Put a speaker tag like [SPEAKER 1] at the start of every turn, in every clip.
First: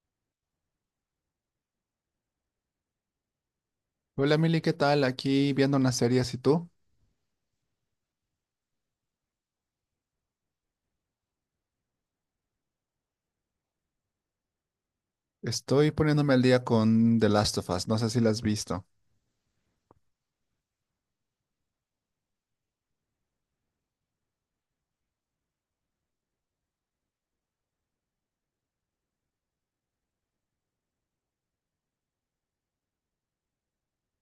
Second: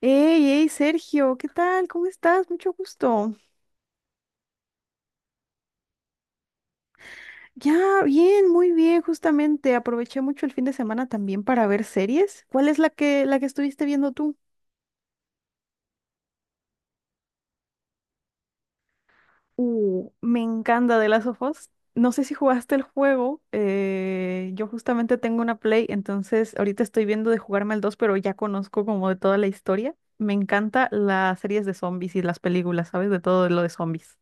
[SPEAKER 1] Hey, hey, Sergio, ¿qué tal? ¿Cómo estás? Mucho gusto.
[SPEAKER 2] Hola Mili, ¿qué tal? Aquí viendo una serie, ¿y tú?
[SPEAKER 1] Ya, bien, muy bien, justamente. Aproveché mucho el fin de semana también para ver series. ¿Cuál es la que estuviste viendo tú?
[SPEAKER 2] Estoy poniéndome al día con The Last of Us, no sé si la has visto.
[SPEAKER 1] Me encanta de las of Us. No sé si jugaste el juego. Yo justamente tengo una Play, entonces ahorita estoy viendo de jugarme al 2, pero ya conozco como de toda la historia. Me encanta las series de zombies y las películas, ¿sabes? De todo lo de zombies.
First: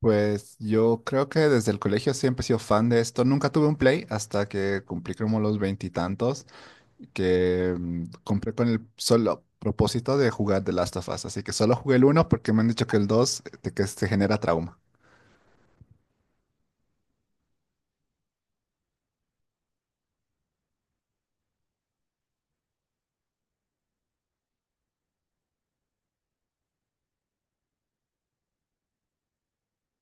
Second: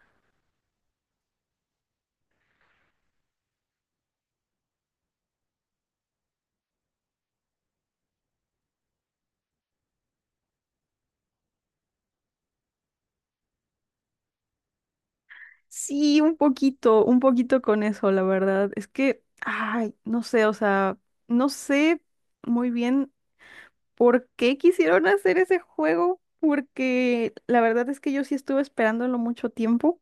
[SPEAKER 2] Pues yo creo que desde el colegio siempre he sido fan de esto. Nunca tuve un Play hasta que cumplí como los veintitantos, que compré con el solo propósito de jugar The Last of Us, así que solo jugué el uno porque me han dicho que que te genera trauma.
[SPEAKER 1] Sí, un poquito con eso, la verdad. Es que, ay, no sé, o sea, no sé muy bien por qué quisieron hacer ese juego, porque la verdad es que yo sí estuve esperándolo mucho tiempo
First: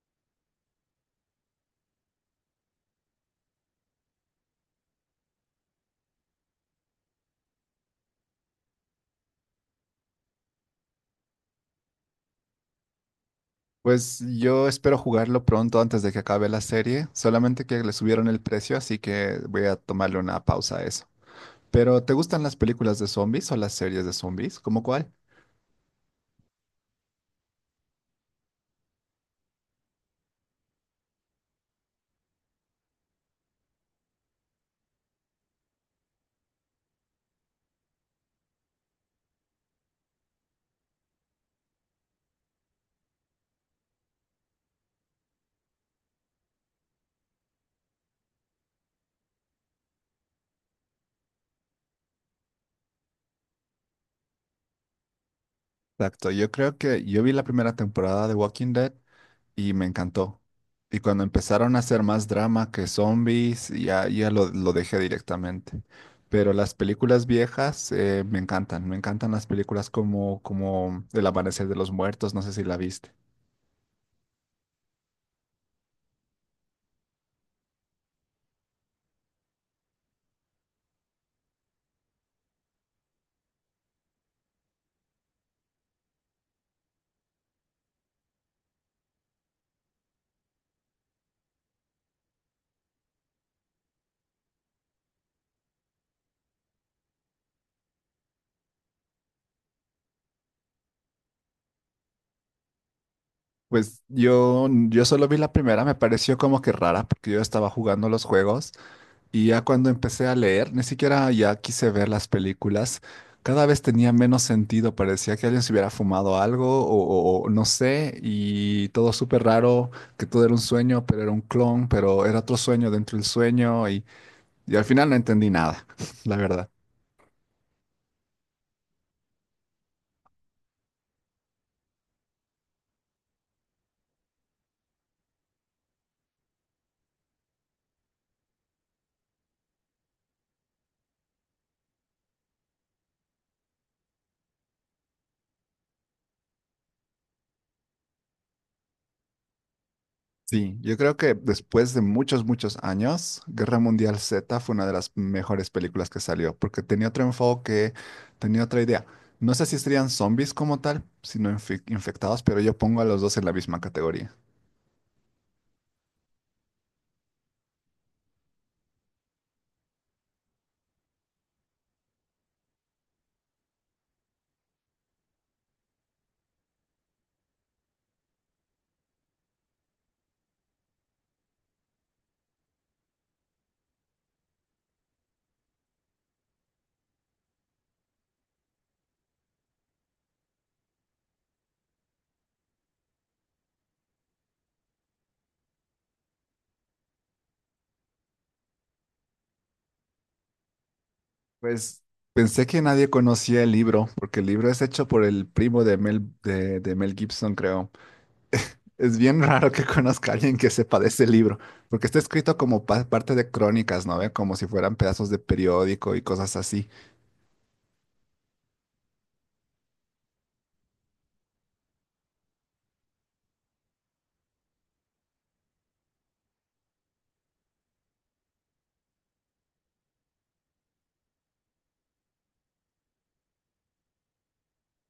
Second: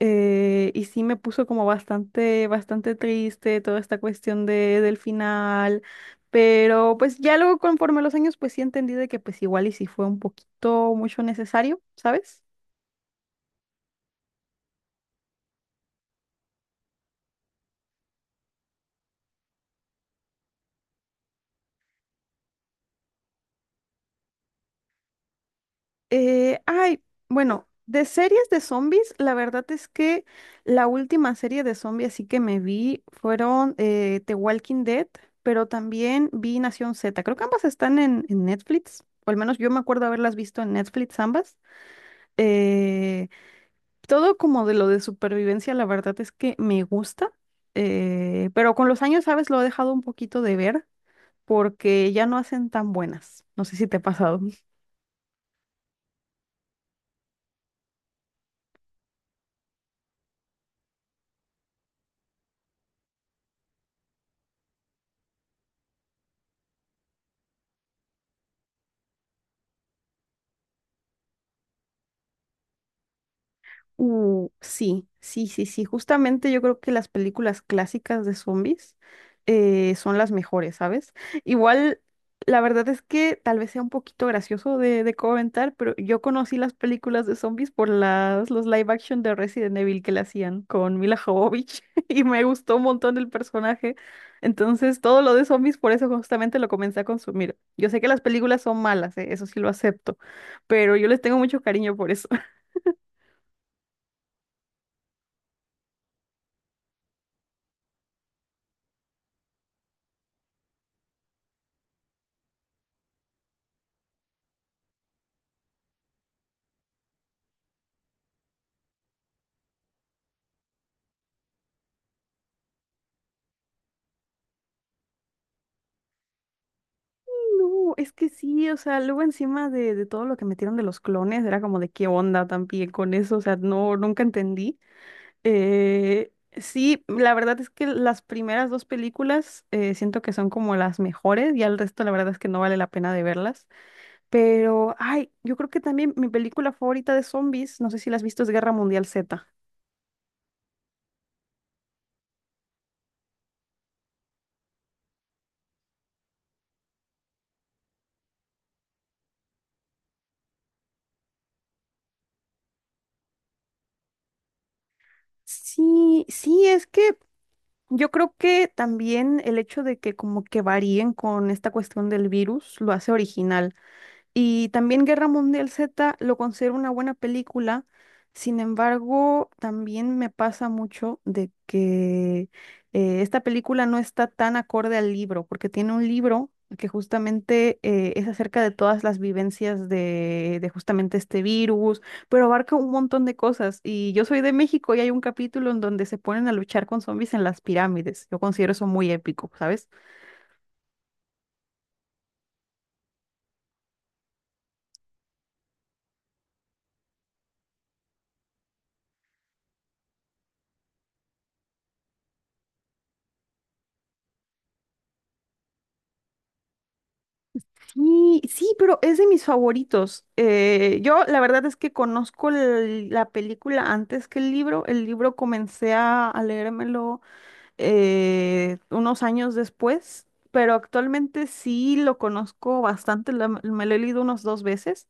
[SPEAKER 1] y sí me puso como bastante, bastante triste toda esta cuestión del final, pero pues ya luego conforme los años, pues sí entendí de que pues igual y sí fue un poquito mucho necesario, ¿sabes?
[SPEAKER 2] Pues yo espero jugarlo pronto antes de que acabe la serie, solamente que le subieron el precio, así que voy a tomarle una pausa a eso. Pero ¿te gustan las películas de zombies o las series de zombies? ¿Cómo cuál?
[SPEAKER 1] Ay, bueno, de series de zombies, la verdad es que la última serie de zombies así que me vi fueron The Walking Dead, pero también vi Nación Z. Creo que ambas están en Netflix, o al menos yo me acuerdo haberlas visto en Netflix ambas. Eh, Todo como de lo de supervivencia, la verdad es que me gusta, pero con los años, ¿sabes? Lo he dejado un poquito de ver porque ya no hacen tan buenas. No sé si te ha pasado.
[SPEAKER 2] Exacto, yo creo que yo vi la primera temporada de Walking Dead y me encantó. Y cuando empezaron a hacer más drama que zombies, ya, ya lo dejé directamente. Pero las películas viejas me encantan las películas como, como El Amanecer de los Muertos, no sé si la viste.
[SPEAKER 1] Sí, sí, sí, sí. Justamente yo creo que las películas clásicas de zombies son las mejores, ¿sabes? Igual, la verdad es que tal vez sea un poquito gracioso de comentar, pero yo conocí las películas de zombies por las, los live action de Resident Evil que le hacían con Mila Jovovich y me gustó un montón el personaje. Entonces, todo lo de zombies, por eso justamente lo comencé a consumir. Yo sé que las películas son malas, ¿eh? Eso sí lo acepto, pero yo les tengo mucho cariño por eso.
[SPEAKER 2] Pues yo solo vi la primera, me pareció como que rara, porque yo estaba jugando los juegos. Y ya cuando empecé a leer, ni siquiera ya quise ver las películas. Cada vez tenía menos sentido, parecía que alguien se hubiera fumado algo o no sé, y todo súper raro, que todo era un sueño, pero era un clon, pero era otro sueño dentro del sueño, y al final no entendí nada, la verdad.
[SPEAKER 1] No, es que sí, o sea, luego encima de todo lo que metieron de los clones, era como de qué onda también con eso, o sea, no, nunca entendí. Sí, la verdad es que las primeras dos películas siento que son como las mejores, y al resto la verdad es que no vale la pena de verlas. Pero, ay, yo creo que también mi película favorita de zombies, no sé si la has visto, es Guerra Mundial Z.
[SPEAKER 2] Sí, yo creo que después de muchos, muchos años, Guerra Mundial Z fue una de las mejores películas que salió, porque tenía otro enfoque, tenía otra idea. No sé si serían zombies como tal, sino infectados, pero yo pongo a los dos en la misma categoría.
[SPEAKER 1] Sí, sí, es que yo creo que también el hecho de que como que varíen con esta cuestión del virus lo hace original. Y también Guerra Mundial Z lo considero una buena película. Sin embargo, también me pasa mucho de que esta película no está tan acorde al libro, porque tiene un libro que justamente es acerca de todas las vivencias de justamente este virus, pero abarca un montón de cosas. Y yo soy de México y hay un capítulo en donde se ponen a luchar con zombies en las pirámides. Yo considero eso muy épico, ¿sabes?
[SPEAKER 2] Pues pensé que nadie conocía el libro, porque el libro es hecho por el primo de de Mel Gibson, creo. Es bien raro que conozca a alguien que sepa de ese libro, porque está escrito como parte de crónicas, ¿no ve? Como si fueran pedazos de periódico y cosas así.
[SPEAKER 1] Y sí, pero es de mis favoritos. Yo la verdad es que conozco la película antes que el libro. El libro comencé a leérmelo unos años después, pero actualmente sí lo conozco bastante. Me lo he leído unos dos veces.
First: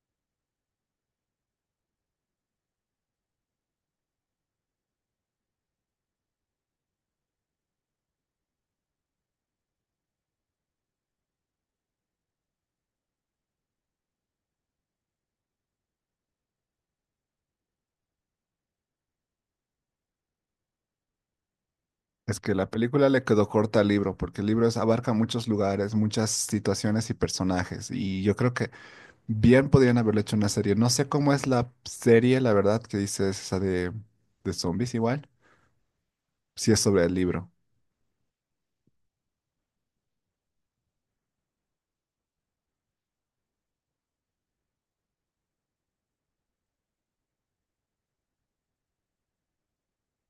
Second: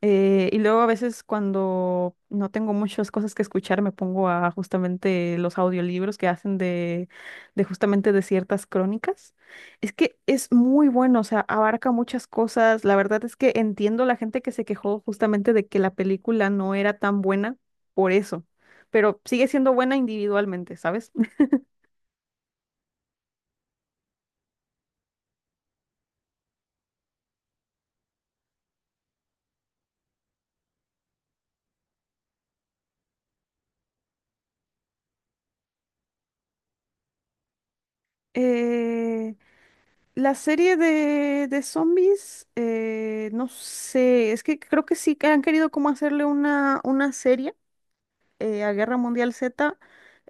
[SPEAKER 1] Y luego a veces cuando no tengo muchas cosas que escuchar, me pongo a justamente los audiolibros que hacen de justamente de ciertas crónicas. Es que es muy bueno, o sea, abarca muchas cosas. La verdad es que entiendo la gente que se quejó justamente de que la película no era tan buena por eso, pero sigue siendo buena individualmente, ¿sabes?
[SPEAKER 2] Es que la película le quedó corta al libro, porque el abarca muchos lugares, muchas situaciones y personajes, y yo creo que bien podrían haberlo hecho una serie. No sé cómo es la serie, la verdad, que dices esa de zombies igual, si es sobre el libro.
[SPEAKER 1] Eh, La serie de zombies, no sé, es que creo que sí que han querido como hacerle una serie a Guerra Mundial Z,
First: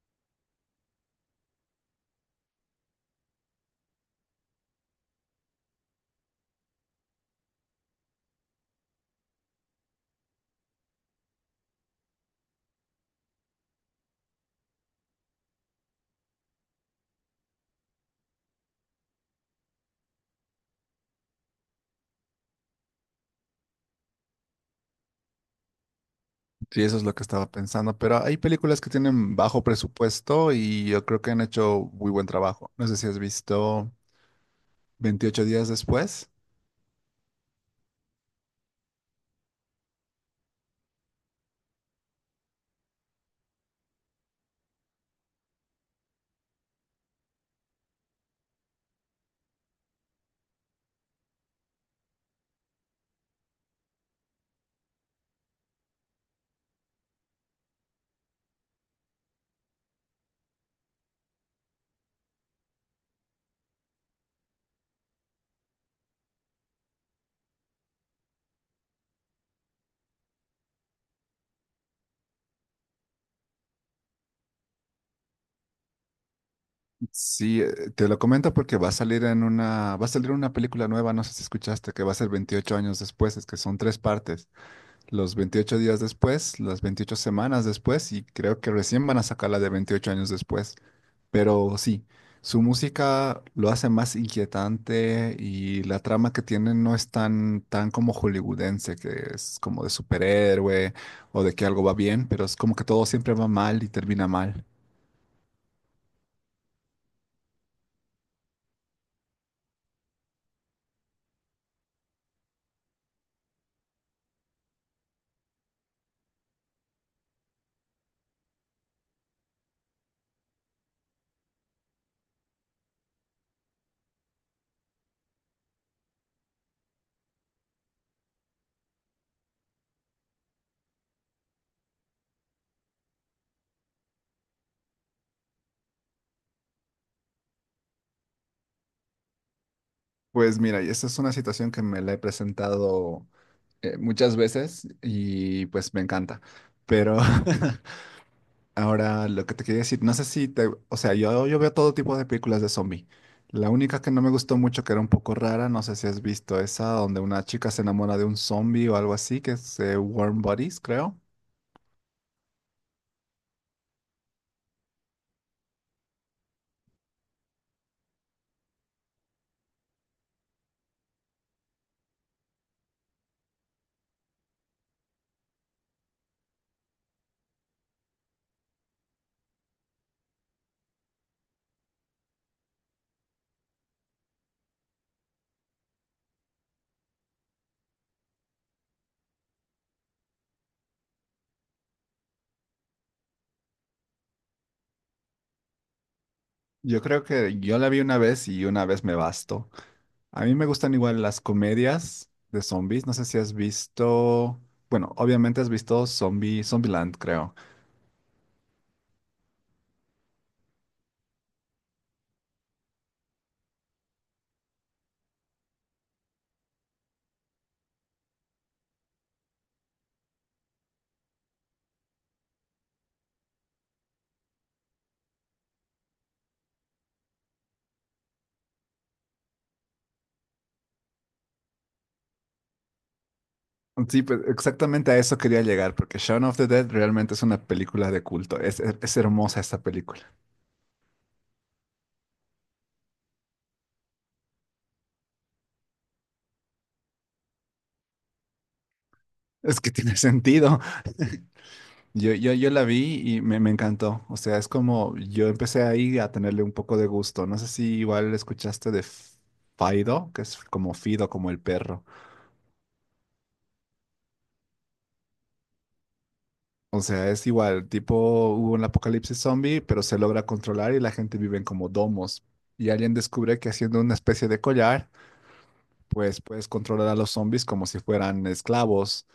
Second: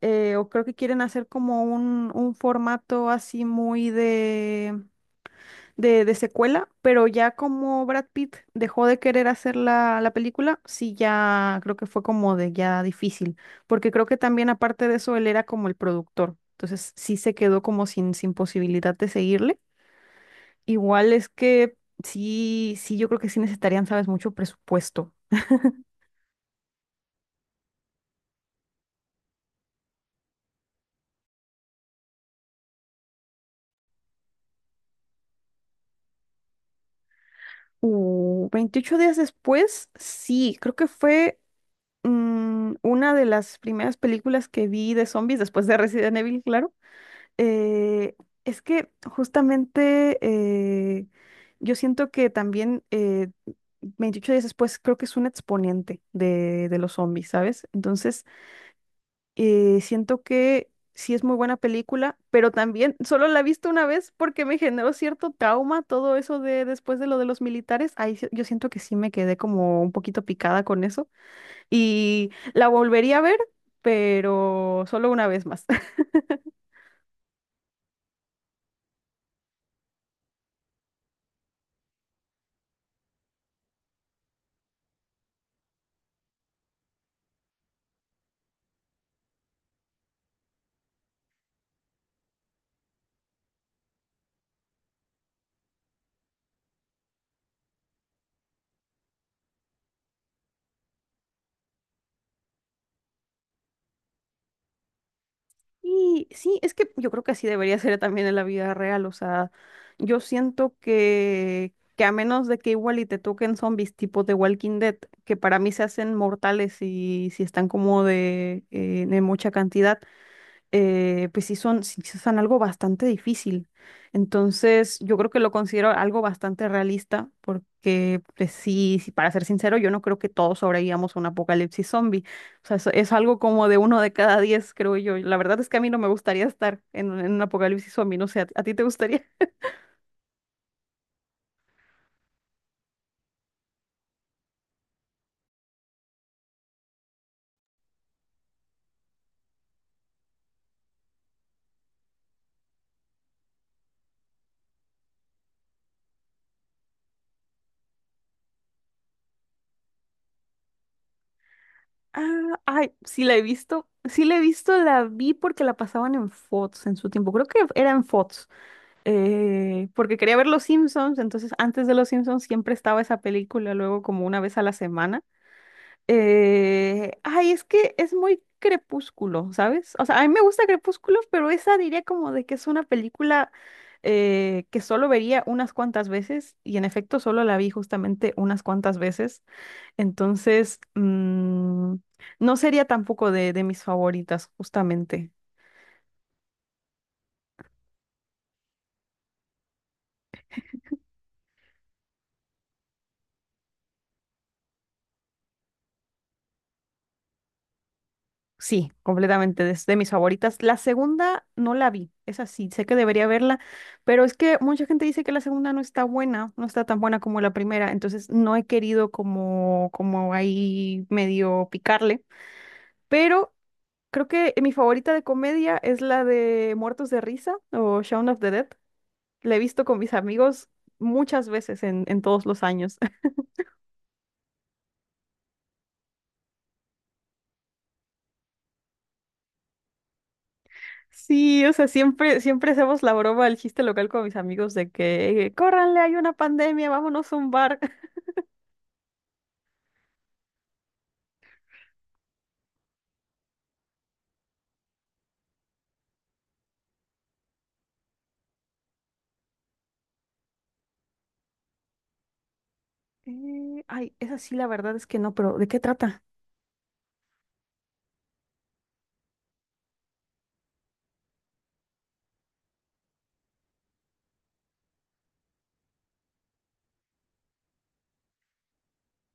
[SPEAKER 1] o creo que quieren hacer como un formato así muy de secuela, pero ya como Brad Pitt dejó de querer hacer la película, sí ya creo que fue como de ya difícil, porque creo que también aparte de eso él era como el productor, entonces sí se quedó como sin posibilidad de seguirle. Igual es que sí, sí, yo creo que sí necesitarían, sabes, mucho presupuesto.
[SPEAKER 2] Sí, eso es lo que estaba pensando, pero hay películas que tienen bajo presupuesto y yo creo que han hecho muy buen trabajo. No sé si has visto Veintiocho días después.
[SPEAKER 1] 28 días después, sí, creo que fue una de las primeras películas que vi de zombies después de Resident Evil, claro. Eh, es que justamente yo siento que también 28 días después creo que es un exponente de los zombies, ¿sabes? Entonces, siento que sí es muy buena película, pero también solo la he visto una vez porque me generó cierto trauma todo eso de después de lo de los militares. Ahí yo siento que sí me quedé como un poquito picada con eso y la volvería a ver, pero solo una vez más.
[SPEAKER 2] Sí, te lo comento porque va a salir en una, va a salir una película nueva, no sé si escuchaste, que va a ser 28 años después, es que son tres partes, los 28 días después, las 28 semanas después y creo que recién van a sacar la de 28 años después. Pero sí, su música lo hace más inquietante y la trama que tiene no es tan, tan como hollywoodense, que es como de superhéroe o de que algo va bien, pero es como que todo siempre va mal y termina mal.
[SPEAKER 1] Y sí, es que yo creo que así debería ser también en la vida real. O sea, yo siento que a menos de que igual y te toquen zombies tipo de Walking Dead, que para mí se hacen mortales y si están como de mucha cantidad, pues sí son algo bastante difícil. Entonces, yo creo que lo considero algo bastante realista, porque pues sí, sí, para ser sincero, yo no creo que todos sobrevivamos a un apocalipsis zombie. O sea, eso es algo como de 1 de cada 10, creo yo. La verdad es que a mí no me gustaría estar en un apocalipsis zombie, no sé, ¿a ti te gustaría?
[SPEAKER 2] Pues mira, y esta es una situación que me la he presentado muchas veces y pues me encanta. Pero ahora lo que te quería decir, no sé si te, o sea, yo veo todo tipo de películas de zombie. La única que no me gustó mucho, que era un poco rara, no sé si has visto esa, donde una chica se enamora de un zombie o algo así, que es Warm Bodies, creo.
[SPEAKER 1] Ah, ay, sí la he visto, sí la he visto, la vi porque la pasaban en Fox en su tiempo, creo que era en Fox. Porque quería ver Los Simpsons, entonces antes de Los Simpsons siempre estaba esa película, luego como una vez a la semana. Ay, es que es muy crepúsculo, ¿sabes? O sea, a mí me gusta Crepúsculo, pero esa diría como de que es una película que solo vería unas cuantas veces y en efecto solo la vi justamente unas cuantas veces, entonces mm, no sería tampoco de mis favoritas, justamente.
[SPEAKER 2] Yo creo que yo la vi una vez y una vez me bastó. A mí me gustan igual las comedias de zombies. No sé si has visto. Bueno, obviamente has visto Zombieland, creo.
[SPEAKER 1] Sí, completamente, es de mis favoritas. La segunda no la vi, es así, sé que debería verla, pero es que mucha gente dice que la segunda no está buena, no está tan buena como la primera, entonces no he querido como ahí medio picarle, pero creo que mi favorita de comedia es la de Muertos de Risa o Shaun of the Dead. La he visto con mis amigos muchas veces en todos los años.
[SPEAKER 2] Sí, pues exactamente a eso quería llegar, porque Shaun of the Dead realmente es una película de culto. Es hermosa esta película.
[SPEAKER 1] Sí, o sea, siempre, siempre hacemos la broma, el chiste local con mis amigos de que, córranle, hay una pandemia, vámonos a un bar.
[SPEAKER 2] Es que tiene sentido. Yo la vi y me encantó. O sea, es como yo empecé ahí a tenerle un poco de gusto. No sé si igual escuchaste de Fido, que es como Fido, como el perro.
[SPEAKER 1] Ay, esa sí, la verdad es que no, pero ¿de qué trata?
[SPEAKER 2] O sea, es igual, tipo hubo un apocalipsis zombie, pero se logra controlar y la gente vive en como domos. Y alguien descubre que haciendo una especie de collar, pues puedes controlar a los zombies como si fueran esclavos.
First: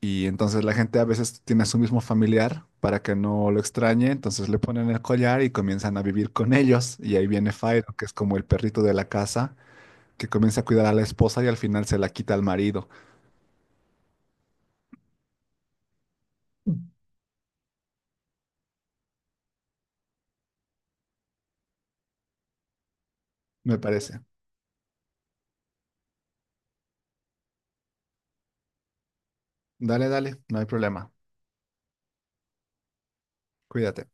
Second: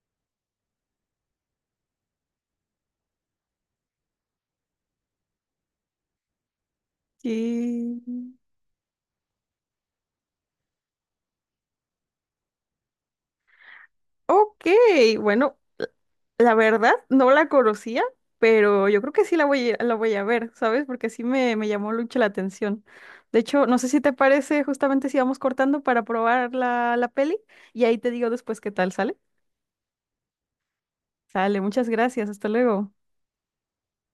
[SPEAKER 2] Y entonces la gente a veces tiene a su mismo familiar para que no lo extrañe, entonces le ponen el collar y comienzan a vivir con ellos. Y ahí viene Fyro,
[SPEAKER 1] Eh,
[SPEAKER 2] que es como el perrito de la casa, que comienza a cuidar a la esposa y al final se la quita al marido,
[SPEAKER 1] ok, bueno, la verdad no la conocía, pero yo creo que sí la voy a ver, ¿sabes? Porque sí me llamó mucho la atención. De hecho, no
[SPEAKER 2] me
[SPEAKER 1] sé si te
[SPEAKER 2] parece.
[SPEAKER 1] parece justamente si vamos cortando para probar la peli y ahí te digo después qué tal sale.
[SPEAKER 2] Dale, dale, no hay problema.
[SPEAKER 1] Sale, muchas gracias, hasta luego.
[SPEAKER 2] Cuídate.